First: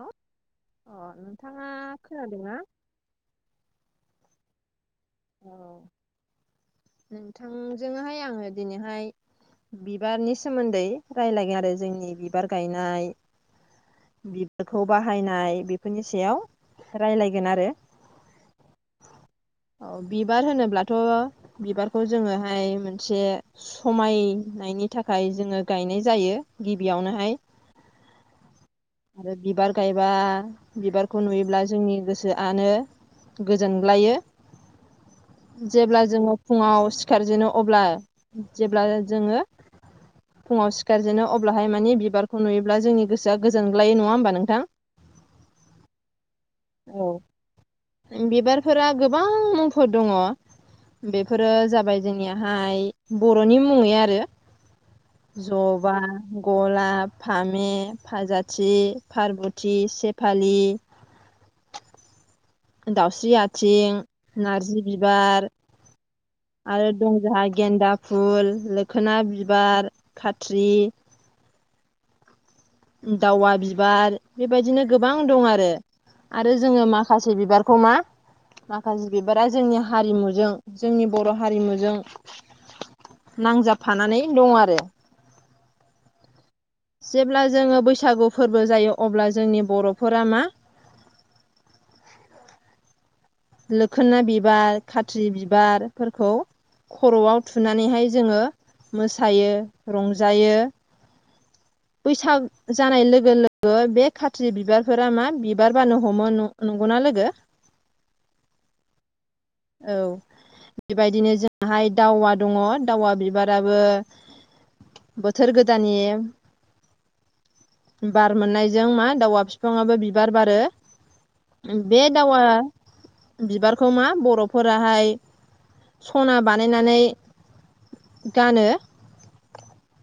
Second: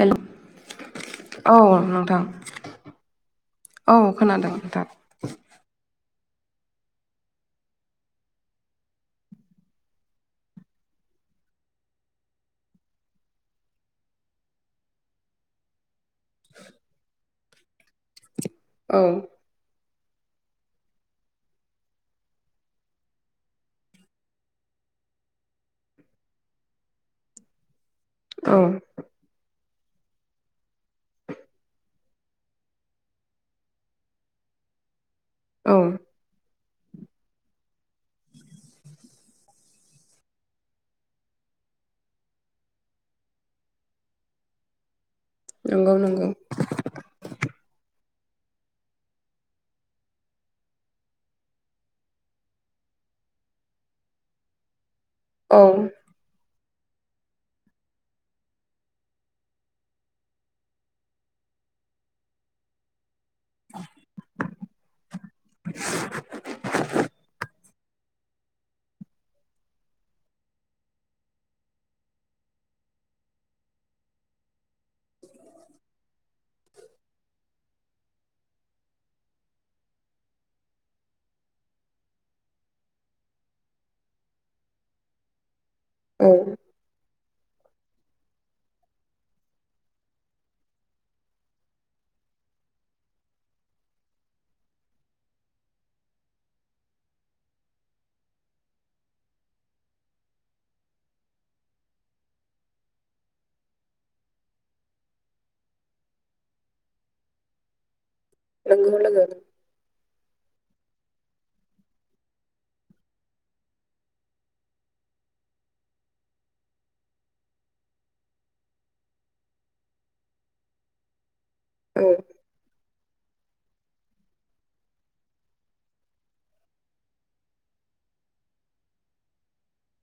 हेल' औ नोंथाङा नोंथां। खोनादोंना औ खोनादों नोंथां। [inaudible] बिबारनि सोमोन्दै रायलायगोन आरो जोंनि बिबार गायनाय। बिरफोरखौ बाहायनाय बेफोरनि सायाव राय्लायगोन आरो। औ। औ बिबार होनोब्लाथ' बिबारखौ जोङोहाय मोनसे समायनायनि थाखाय जोङो गायनाय जायो गिबियावनोहाय। औ। आरो बिबार गायबा, बिबारखौ नुयोब्ला जोंनि गोसोआनो गोजोनग्लायो। औ जेब्ला जोङो फुङाव सिखारजेनो अब्ला जेब्ला जोङो फुङाव सिखारजेनो अब्लाहाय माने बिबारखौ नुयोब्ला जोंनि गोसोआ गोजोनग्लायायो नङा होनोमबा नोंथां। नंगौ नंगौ। औ। बिबारफोरा गोबां मुंफोर दङ। बेफोरो जाबाय जोंनियाहाय बर'नि मुङै आरो। औ जबा, गलाप, फामे, फाजाथि, फार्बथि, सेफालि, दाउस्रि आथिं, नारजि बिबार, [unintelligible] आरो दं जोंहा गेन्दा फुल, मोखोना बिबार, खाथ्रि, दावा बिबार, बे बायदिनो गोबां दं आरो। आरो जोङो माखासे बिबारखौ मा माखासे बिबारा जोंनि हारिमुजों जोंनि बर' हारिमुजों नांजाबफानानै दं आरो। औ। जेब्ला जोङो बैसागु फोरबो जायो अब्ला जोंनि बर'फोरा मा मोखोना बिबार, खात्रि बिबारफोरखौ खर'आव थुनानैहाय जोङो मोसायो रंजायो। [inaudible] बैसागो जानाय लोगो लोगो बे खात्रि बिबारफोरा मा बिबार बानो हमो नंगौना लोगो? औ लोगो। औ। बे बायदिनो जोंहाय दावा दङ। दावा बिबाराबो बोथोर गोदाननि बार मोननायजों मा दावा बिफाङाबो बिबार बारो। बे औ दावा बिबारखौ मा बर'फोरा फोराहाय सना बानायनानै गानो।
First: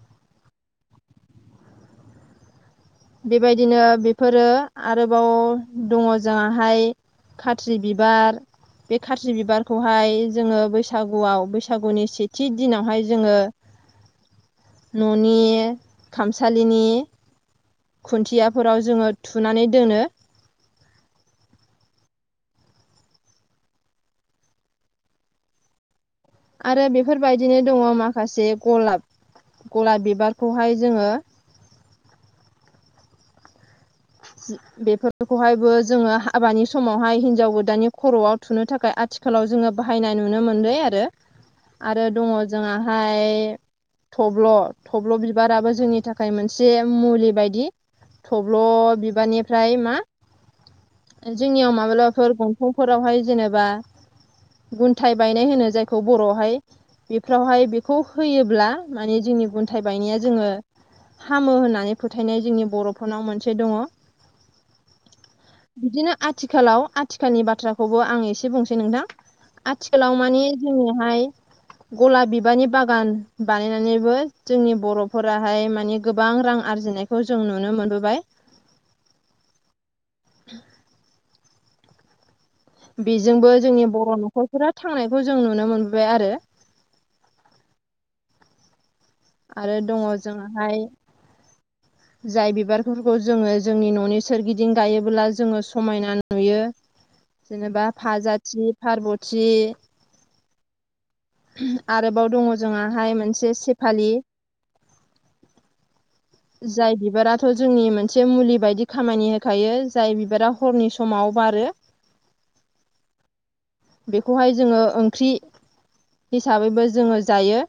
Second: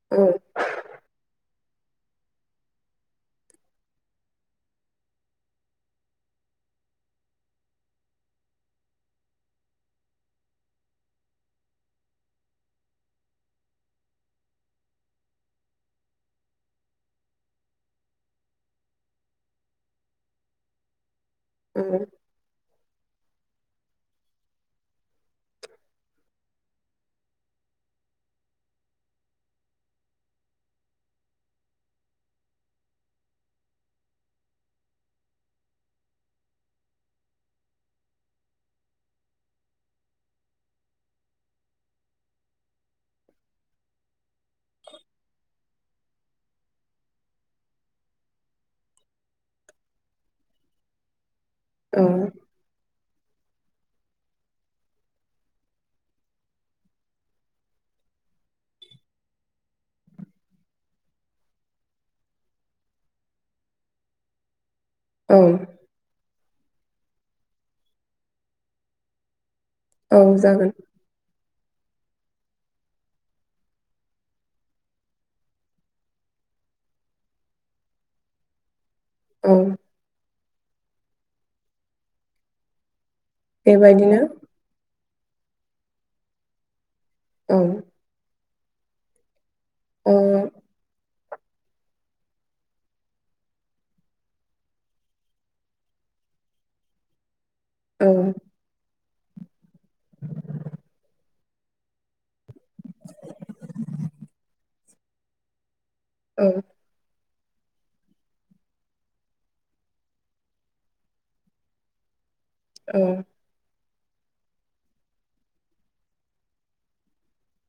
[inaudible] बे बायदिनो बेफोरो आरोबाव दङ जोंहाहाय खाथ्रि बिबार। बे खारजि बिबारखौहाय जोङो बैसागुआव बैसागुनि सेथि दिनावहाय जोङो न'नि खामसालिनि खुन्थियाफोराव जोङो थुनानै दोनो। [unintelligible] आरो बेफोरबायदिनो दङ माखासे गलाब। गलाब बिबारखौहाय जोङो [unintelligible] बेफोरखौहायबो जोङो हाबानि समावहाय हिनजाव गोदाननि खर'आव थुनो थाखाय आथिखाल आथिखालाव जोङो बाहायनाय नुनो मोनदों आरो। आरो दङ जोंहाय थब्ल' थब्ल' बिबाराबो जोंनि थाखाय थाखाय मोनसे मुलि बायदि थब्ल' बिबारनिफ्राय मा जोंनियाव औ माब्लाबाफोर दंफांफोरावहाय जेनेबा गुन्थायाइ बायनाय होनो जायखौ बर'आवहाय बेफ्रावहाय बेखौ होयोब्ला माने जोंनि गुन्थायाइ बायनाया जोङो हामो होननानै फोथायनाय जोंनि बर'फोरनाव मोनसे दङ। औ बिदिनो आथिखालाव आथिखालनि बाथ्राखौबो आं एसे बुंसै नोंथां। आथिखालाव औ मानि जागोन जोंनिहाय गलाब बिबारनि बागान बानायनानैबो जोंनि बर'फोराहाय माने गोबां रां आरजिनाय खौ जों नुनो मोनबोबाय। ओ [unintelligible] बेजोंबो जोंनि बर' बेबायदिनो न'खरफोरा थांनायखौ जों नुनो मोनबाय आरो। औ आरो दङ औ जोंहाय जाय बिबारफोरखौ जोङो जोंनि न'नि सोरगिदिं गायोबोब्ला जोङो समायना नुयो। जेनेबा औ फाजाथि, पारबथि आरोबाव दङ जोंआहाय मोनसे सेफालि औ जाय बिबाराथ' जोंनि मोनसे मुलि बायदि खामानि होखायो जाय बिबारा हरनि समाव बारो। औ बेखौहाय जोङो ओंख्रि हिसाबैबो जोङो जायो।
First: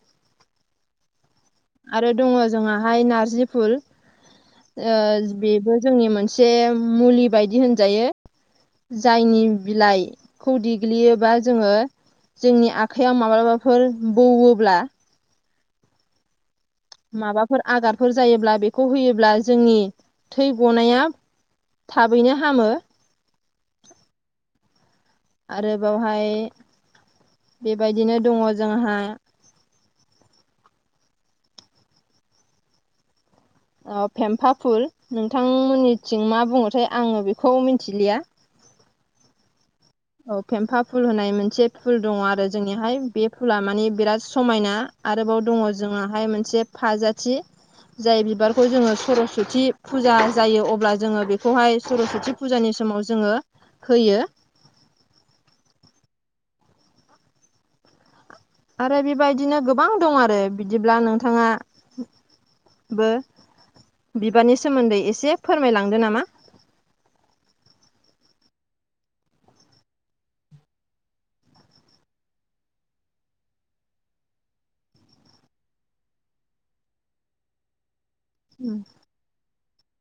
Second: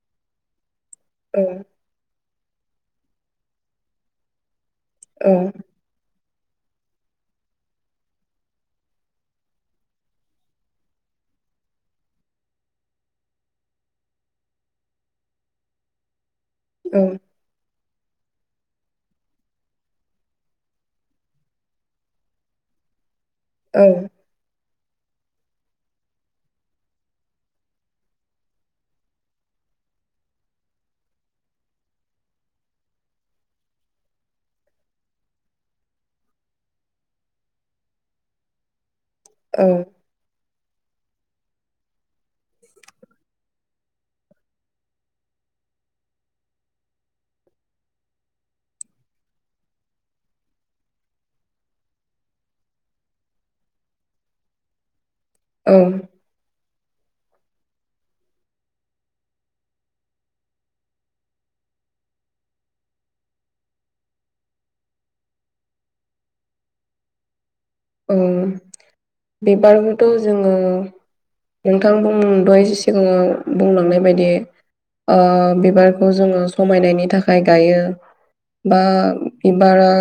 ओं आरो दङ जोंहाहाय नारजि फुल बेबो जोंनि मोनसे मुलि बायदि होनजायो जायनि बिलाइखौ दि गोग्लैयोबा जोङो जोंनि आखाइयाव माब्लाबाफोर बौब्ला माबाफोर आगारफोर जायोब्ला बेखौ होयोब्ला जोंनि थै गनाया थाबैनो हामो। ओं आरो बावहाय बेबायदिनो दङ जोंहा अ फेम्फापुल नोंथांमोननिथिं मा बुङोथाय आङो बेखौ मिन्थिलिया। ओं औ फेम्फा फुल होनाय मोनसे फुल दङ आरो जोंनिहाय बे फुला मानि बिराद समायना आरोबाव दङ जोंहाय मोनसे फाजाथि जाय बिबारखौ जोङो सरस्ति फुजा जायो अब्ला जोङो बेखौहाय सरसथि फुजानि समाव जोङो होयो। औ आरो बेबायदिनो गोबां दं आरो बिदिब्ला नोंथाङा बो बिबारनि सोमोन्दै एसे फोरमायलांदो नामा? औ बिबारखौथ' जोङो नोंथां बुं दहाय सिगाङाव बुंलांनाय बायदि ओ बिबारखौ जोङो समायनायनि थाखाय गायो। बा बिबारा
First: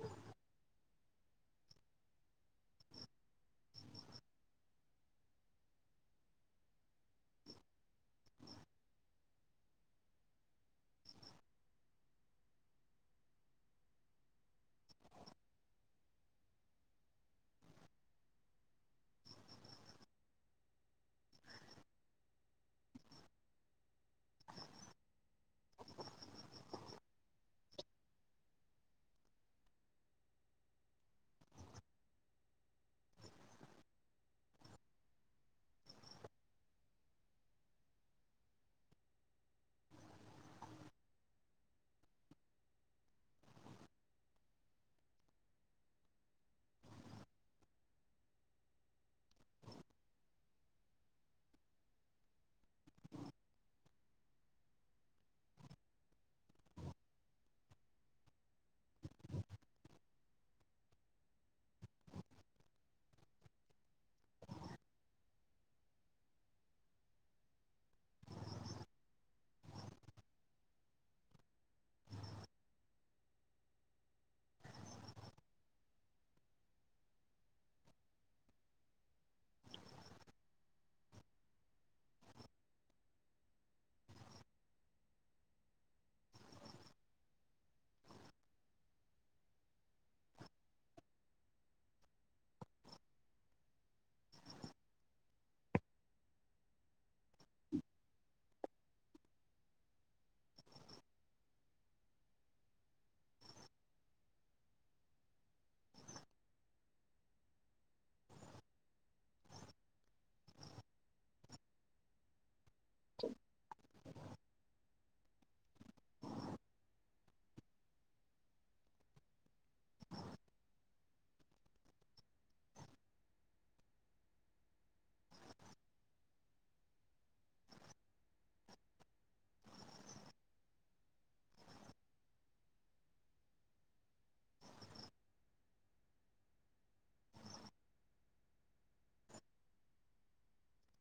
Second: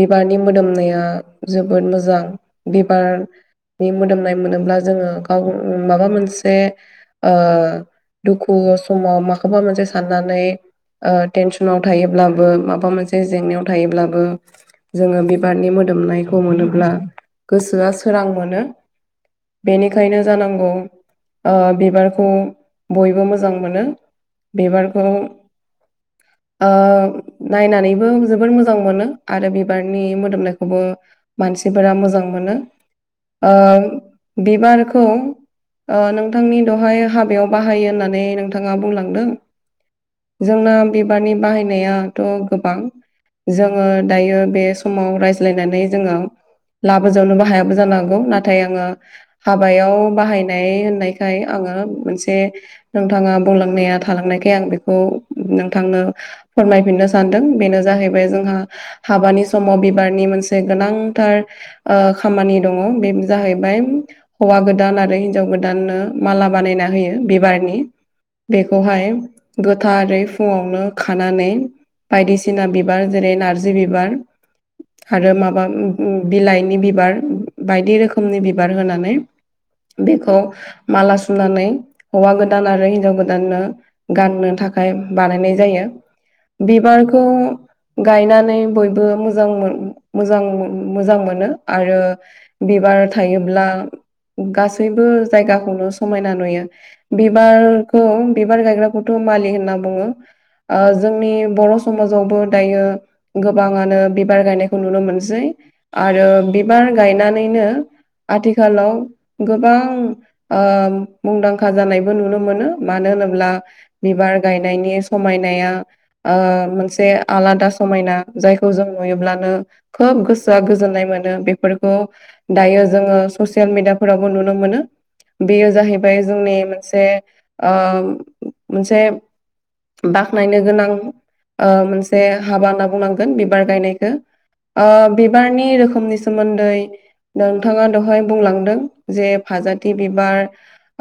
बिबारनि मोदोमनाया जोब जोबोद मोजां बिबार नि मोदोमनाय मोनोब्ला जोङो गाव माबा मोनसे दुखु समाव माखौबा मोनसे साननानै टेनसनाव थायोब्लाबो माबा मोनसे जेंनायाव थायोब्लाबो जोङो बिबारनि मोदोमनायखौ मोनोब्ला गोसोआ सोरां मोनो। बेनिखायनो जानांगौ ओ बिबारखौ बयबो मोजां मोनो। बिबारखौ [inaudible] ओ नायनानैबो जोबोर मोजां मोनो आरो बिबारनि मोदोमनायखौबो मानसिफोरा मोजां मोनो ओ बिबारखौ नोंथांनि दहाय हाबायाव बाहायो होननानै नोंथाङा बुंलांदों जोंना बिबारनि बाहायनायाथ' गोबां। जोङो दायो बे समाव रायज्लायनानै जोङो लाबोजावनोबो हायाबो जानो हांगौ नाथाय आङो हाबायाव बाहायनाय होननायखाय आङो मोनसे नोंथाङा बुंलांनाया थालांनायखाय आं बेखौ नोंथांनो फोरमायफिननो सानदों बेनो जाहैबाय जोंहा हाबानि समाव बिबारनि मोनसे गोनांथार खामानि दङ बे जाहैबाय हौवा गोदान आरो हिनजाव गोदाननो माला बानायना होयो बिबारनि बेखौहाय गोथारै फुङावनो खानानै बायदिसिना बिबार जेरै नारजि बिबार आरो माबा बिलाइनि बिबार बायदि रोखोमनि बिबार होनानै बेखौ माला सुमनानै हौवा गोदान आरो हिनजाव गोदाननो गाननो थाखाय बानायनाय जायो। बिबारखौ गायनानै बयबो मोजां मोनो। मोजां मोजां मोनो आरो बिबार थायोब्ला गासैबो जायगाखौनो समायना नुयो। बिबारखौ बिबार गायग्राखौथ' मालि होनना बुङो। जोंनि बर' समाजावबो दायो गोबाङानो बिबार गायनाय खौ नुनो मोनसै आरो बिबार गायनानैनो आथिखालाव ओ गोबां मुंदांखा जानायबो नुनो मोनो। मानो होनोब्ला बिबार गायनायनि समायनाया मोनसे आलादा समायना जायखौ जों नुयोब्लानो खोब गोसोआ गोजोननाय मोनो बेफोरखौ दायो जोङो ससियेल मिडियाफोरावबो नुनो मोनो। बेयो जाहैबाय जोंनि मोनसे ओ मोनसे बाख्नायनो गोनां मोनसे हाबा होनना बुंनांगोन बिबार गायनायखौ। ओ बिबारनि रोखोमनि सोमोन्दै नोंथाङा दहाय बुंलांदों जे फाजाथि बिबार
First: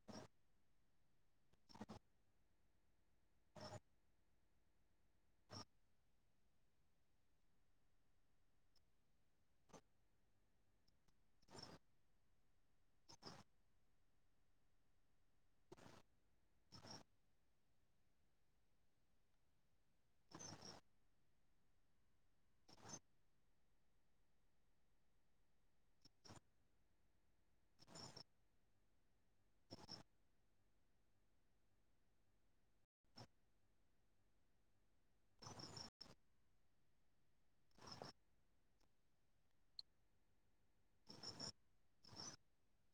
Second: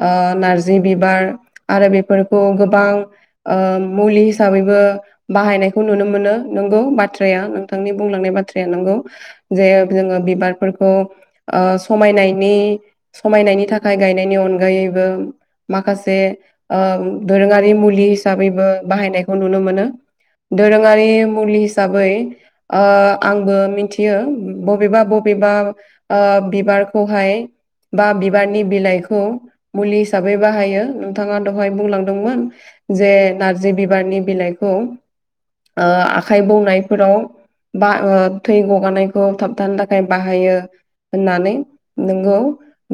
ओ नारजि बिबार आरो बेफोरखौ गोबां ओ मुलि हिसाबैबो बाहायनायखौ नुनो मोनो नोंगौ बाथ्राया नोंथांनि बुंलांनाय बाथ्राया नोंगौ जे जोङो बिबारफोरखौ समायनायनि समायनायनि थाखाय गायनायनि अनगायैबो माखासे ओ दोरोङारि मुलि हिसाबैबो बाहायनायखौ नुनो मोनो। दोरोङारि मुलि हिसाबै ओ। आंबो मिथियो बबेबा बबेबा ओ बिबारखौहाय बा बिबारनि बिलाइखौ मुलि हिसाबै बाहायो नोंथाङा दहाय बुंलांदोंमोन। जे नारजि बिबारनि बिलाइखौ। आखाइ बौनायफोराव बा। थै गगानायखौ थाबथानो थाखाय बाहायो होननानै नोंगौ।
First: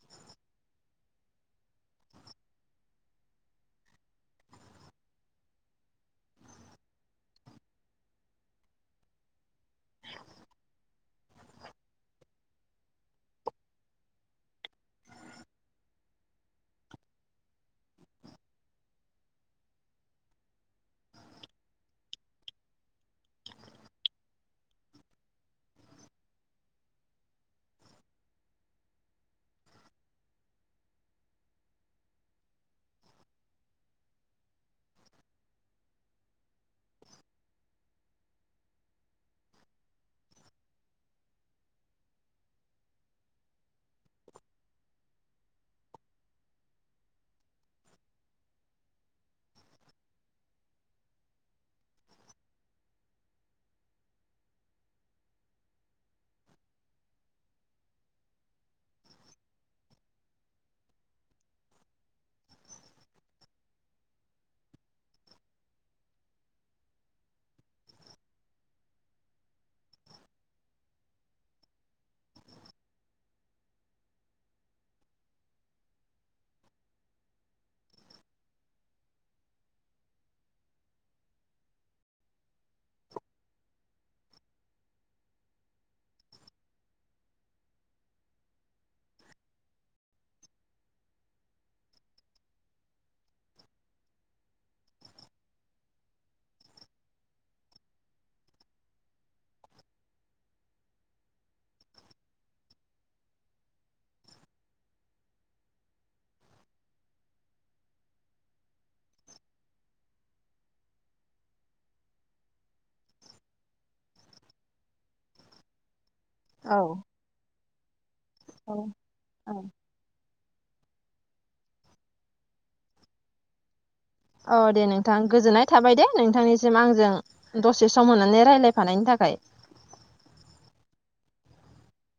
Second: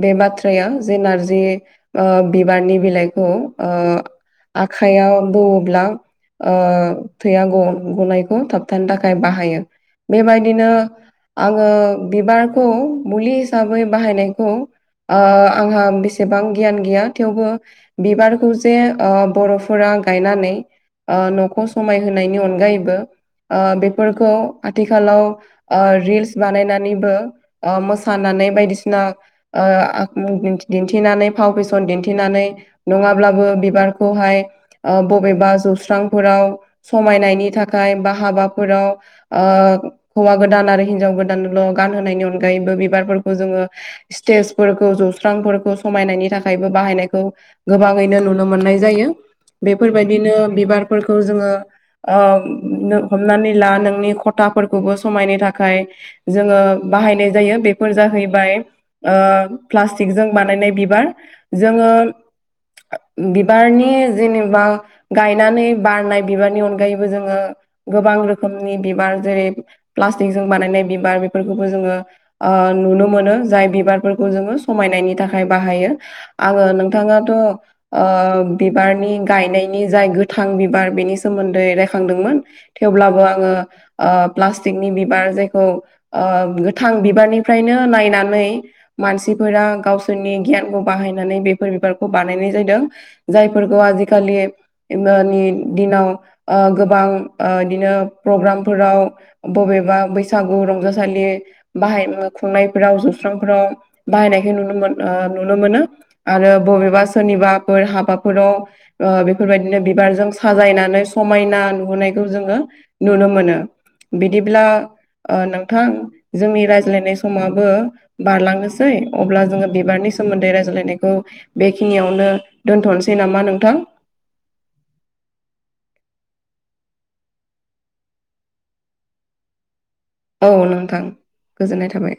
बे बाथ्राया जे नारजि बिबारनि बिलाइखौ। आखाइयाव दौवोब्ला। थैया गनायखौ थाबथानो थाखाय बाहायो बेबायदिनो। आङो बिबारखौ मुलि हिसाबै बाहायनायखौ। ओ आंहा बेसेबां गियान गैया थेवबो। बिबारखौ जे ओ बर'फोरा गायनानै। ओ न'खौ समायहोनायनि अनगायैबो ओ बेफोरखौ। आथिखालाव ओ रिल्स बानायनानैबो ओ मोसानानै बायदिसिना ओ दिन्थिनानै फाव फेसन दिन्थिनानै। नंङाब्लाबो बिबारखौहाय ओ बबेबा जौस्रांफोराव समायनायनि थाखाय बा हाबाफोराव ओ हौवा गोदान आरो हिनजाव गोदानल' गानहोनायनि अनगायैबो बिबारफोरखौ जोंङो स्टेजफोरखौ जौस्रांफोरखौ समायनायनि थाखायबो बाहायनायखौ गोबांङैनो नुनो मोननाय जायो। बेफोरबायदिनो बिबारफोरखौ जोंङो ओ नों हमनानै ला नोंनि। खथाफोरखौबो समायनो थाखाय जोंङो बाहायनाय जायो। बेफोर जाहैबाय ओ प्लास्टिकजों बानायनाय बिबार जोंङो बिबारनि जेनेबा गायनानै बारनाय बिबारनि अनगायैबो जोंङो गोबां रोखोमनि बिबार। जेरै प्लास्टिक जों बानायनाय बिबार बेफोरखौबो जोंङो। ओ नुनो मोनो जाय बिबारफोरखौ जोंङो समायनायनि थाखाय बाहायो। आंङो नोंथांङाथ' ओ बिबारनि गायनायनि जाय गोथां बिबार बेनि सोमोन्दै रायखांदोंमोन। थेवब्लाबो आंङो। ओ प्लास्टिकनि बिबार जायखौ ओ गोथां बिबारनिफ्रायनो नायनानै। मानसिफोरा गावसोरनि गियानखौ बाहायनानै बेफोर बिबारखौ बानायनाय जादों। जायफोरखौ आजिखालि। नि दिनाव ओ गोबां ओ इदिनो फ्रग्राम। फोराव बबेबा बैसागु रंजासालि बाहाय मु खुंनायफोराव जौस्रांफोराव बाहायनायखौ नुनो मोन ओ नुनो मोनो। आरो बबेबा सोरनिबाफोर हाबाफोराव। ओ बेफोरबायदिनो बिबारजों साजायनानै समायना नुहोनायखौ जोंङो नुनो मोनो। बिदिब्ला ओ नोंथां जोंनि औ रायज्लायनाय समाबो औ बारलांनोसै अब्ला औ जोंङो बिबारनि सो सोमोन्दै रायज्लायनायखौ बेखिनियावनो दोन्थ'नोसै नामा नोंथां? औ दे नोंथां गोजोननाय थाबाय दे नोंथांनिसिम आंजों। दसे सम मोननानै रायलायफानायनि थाखाय। औ नोंथां गोजोननाय थाबाय।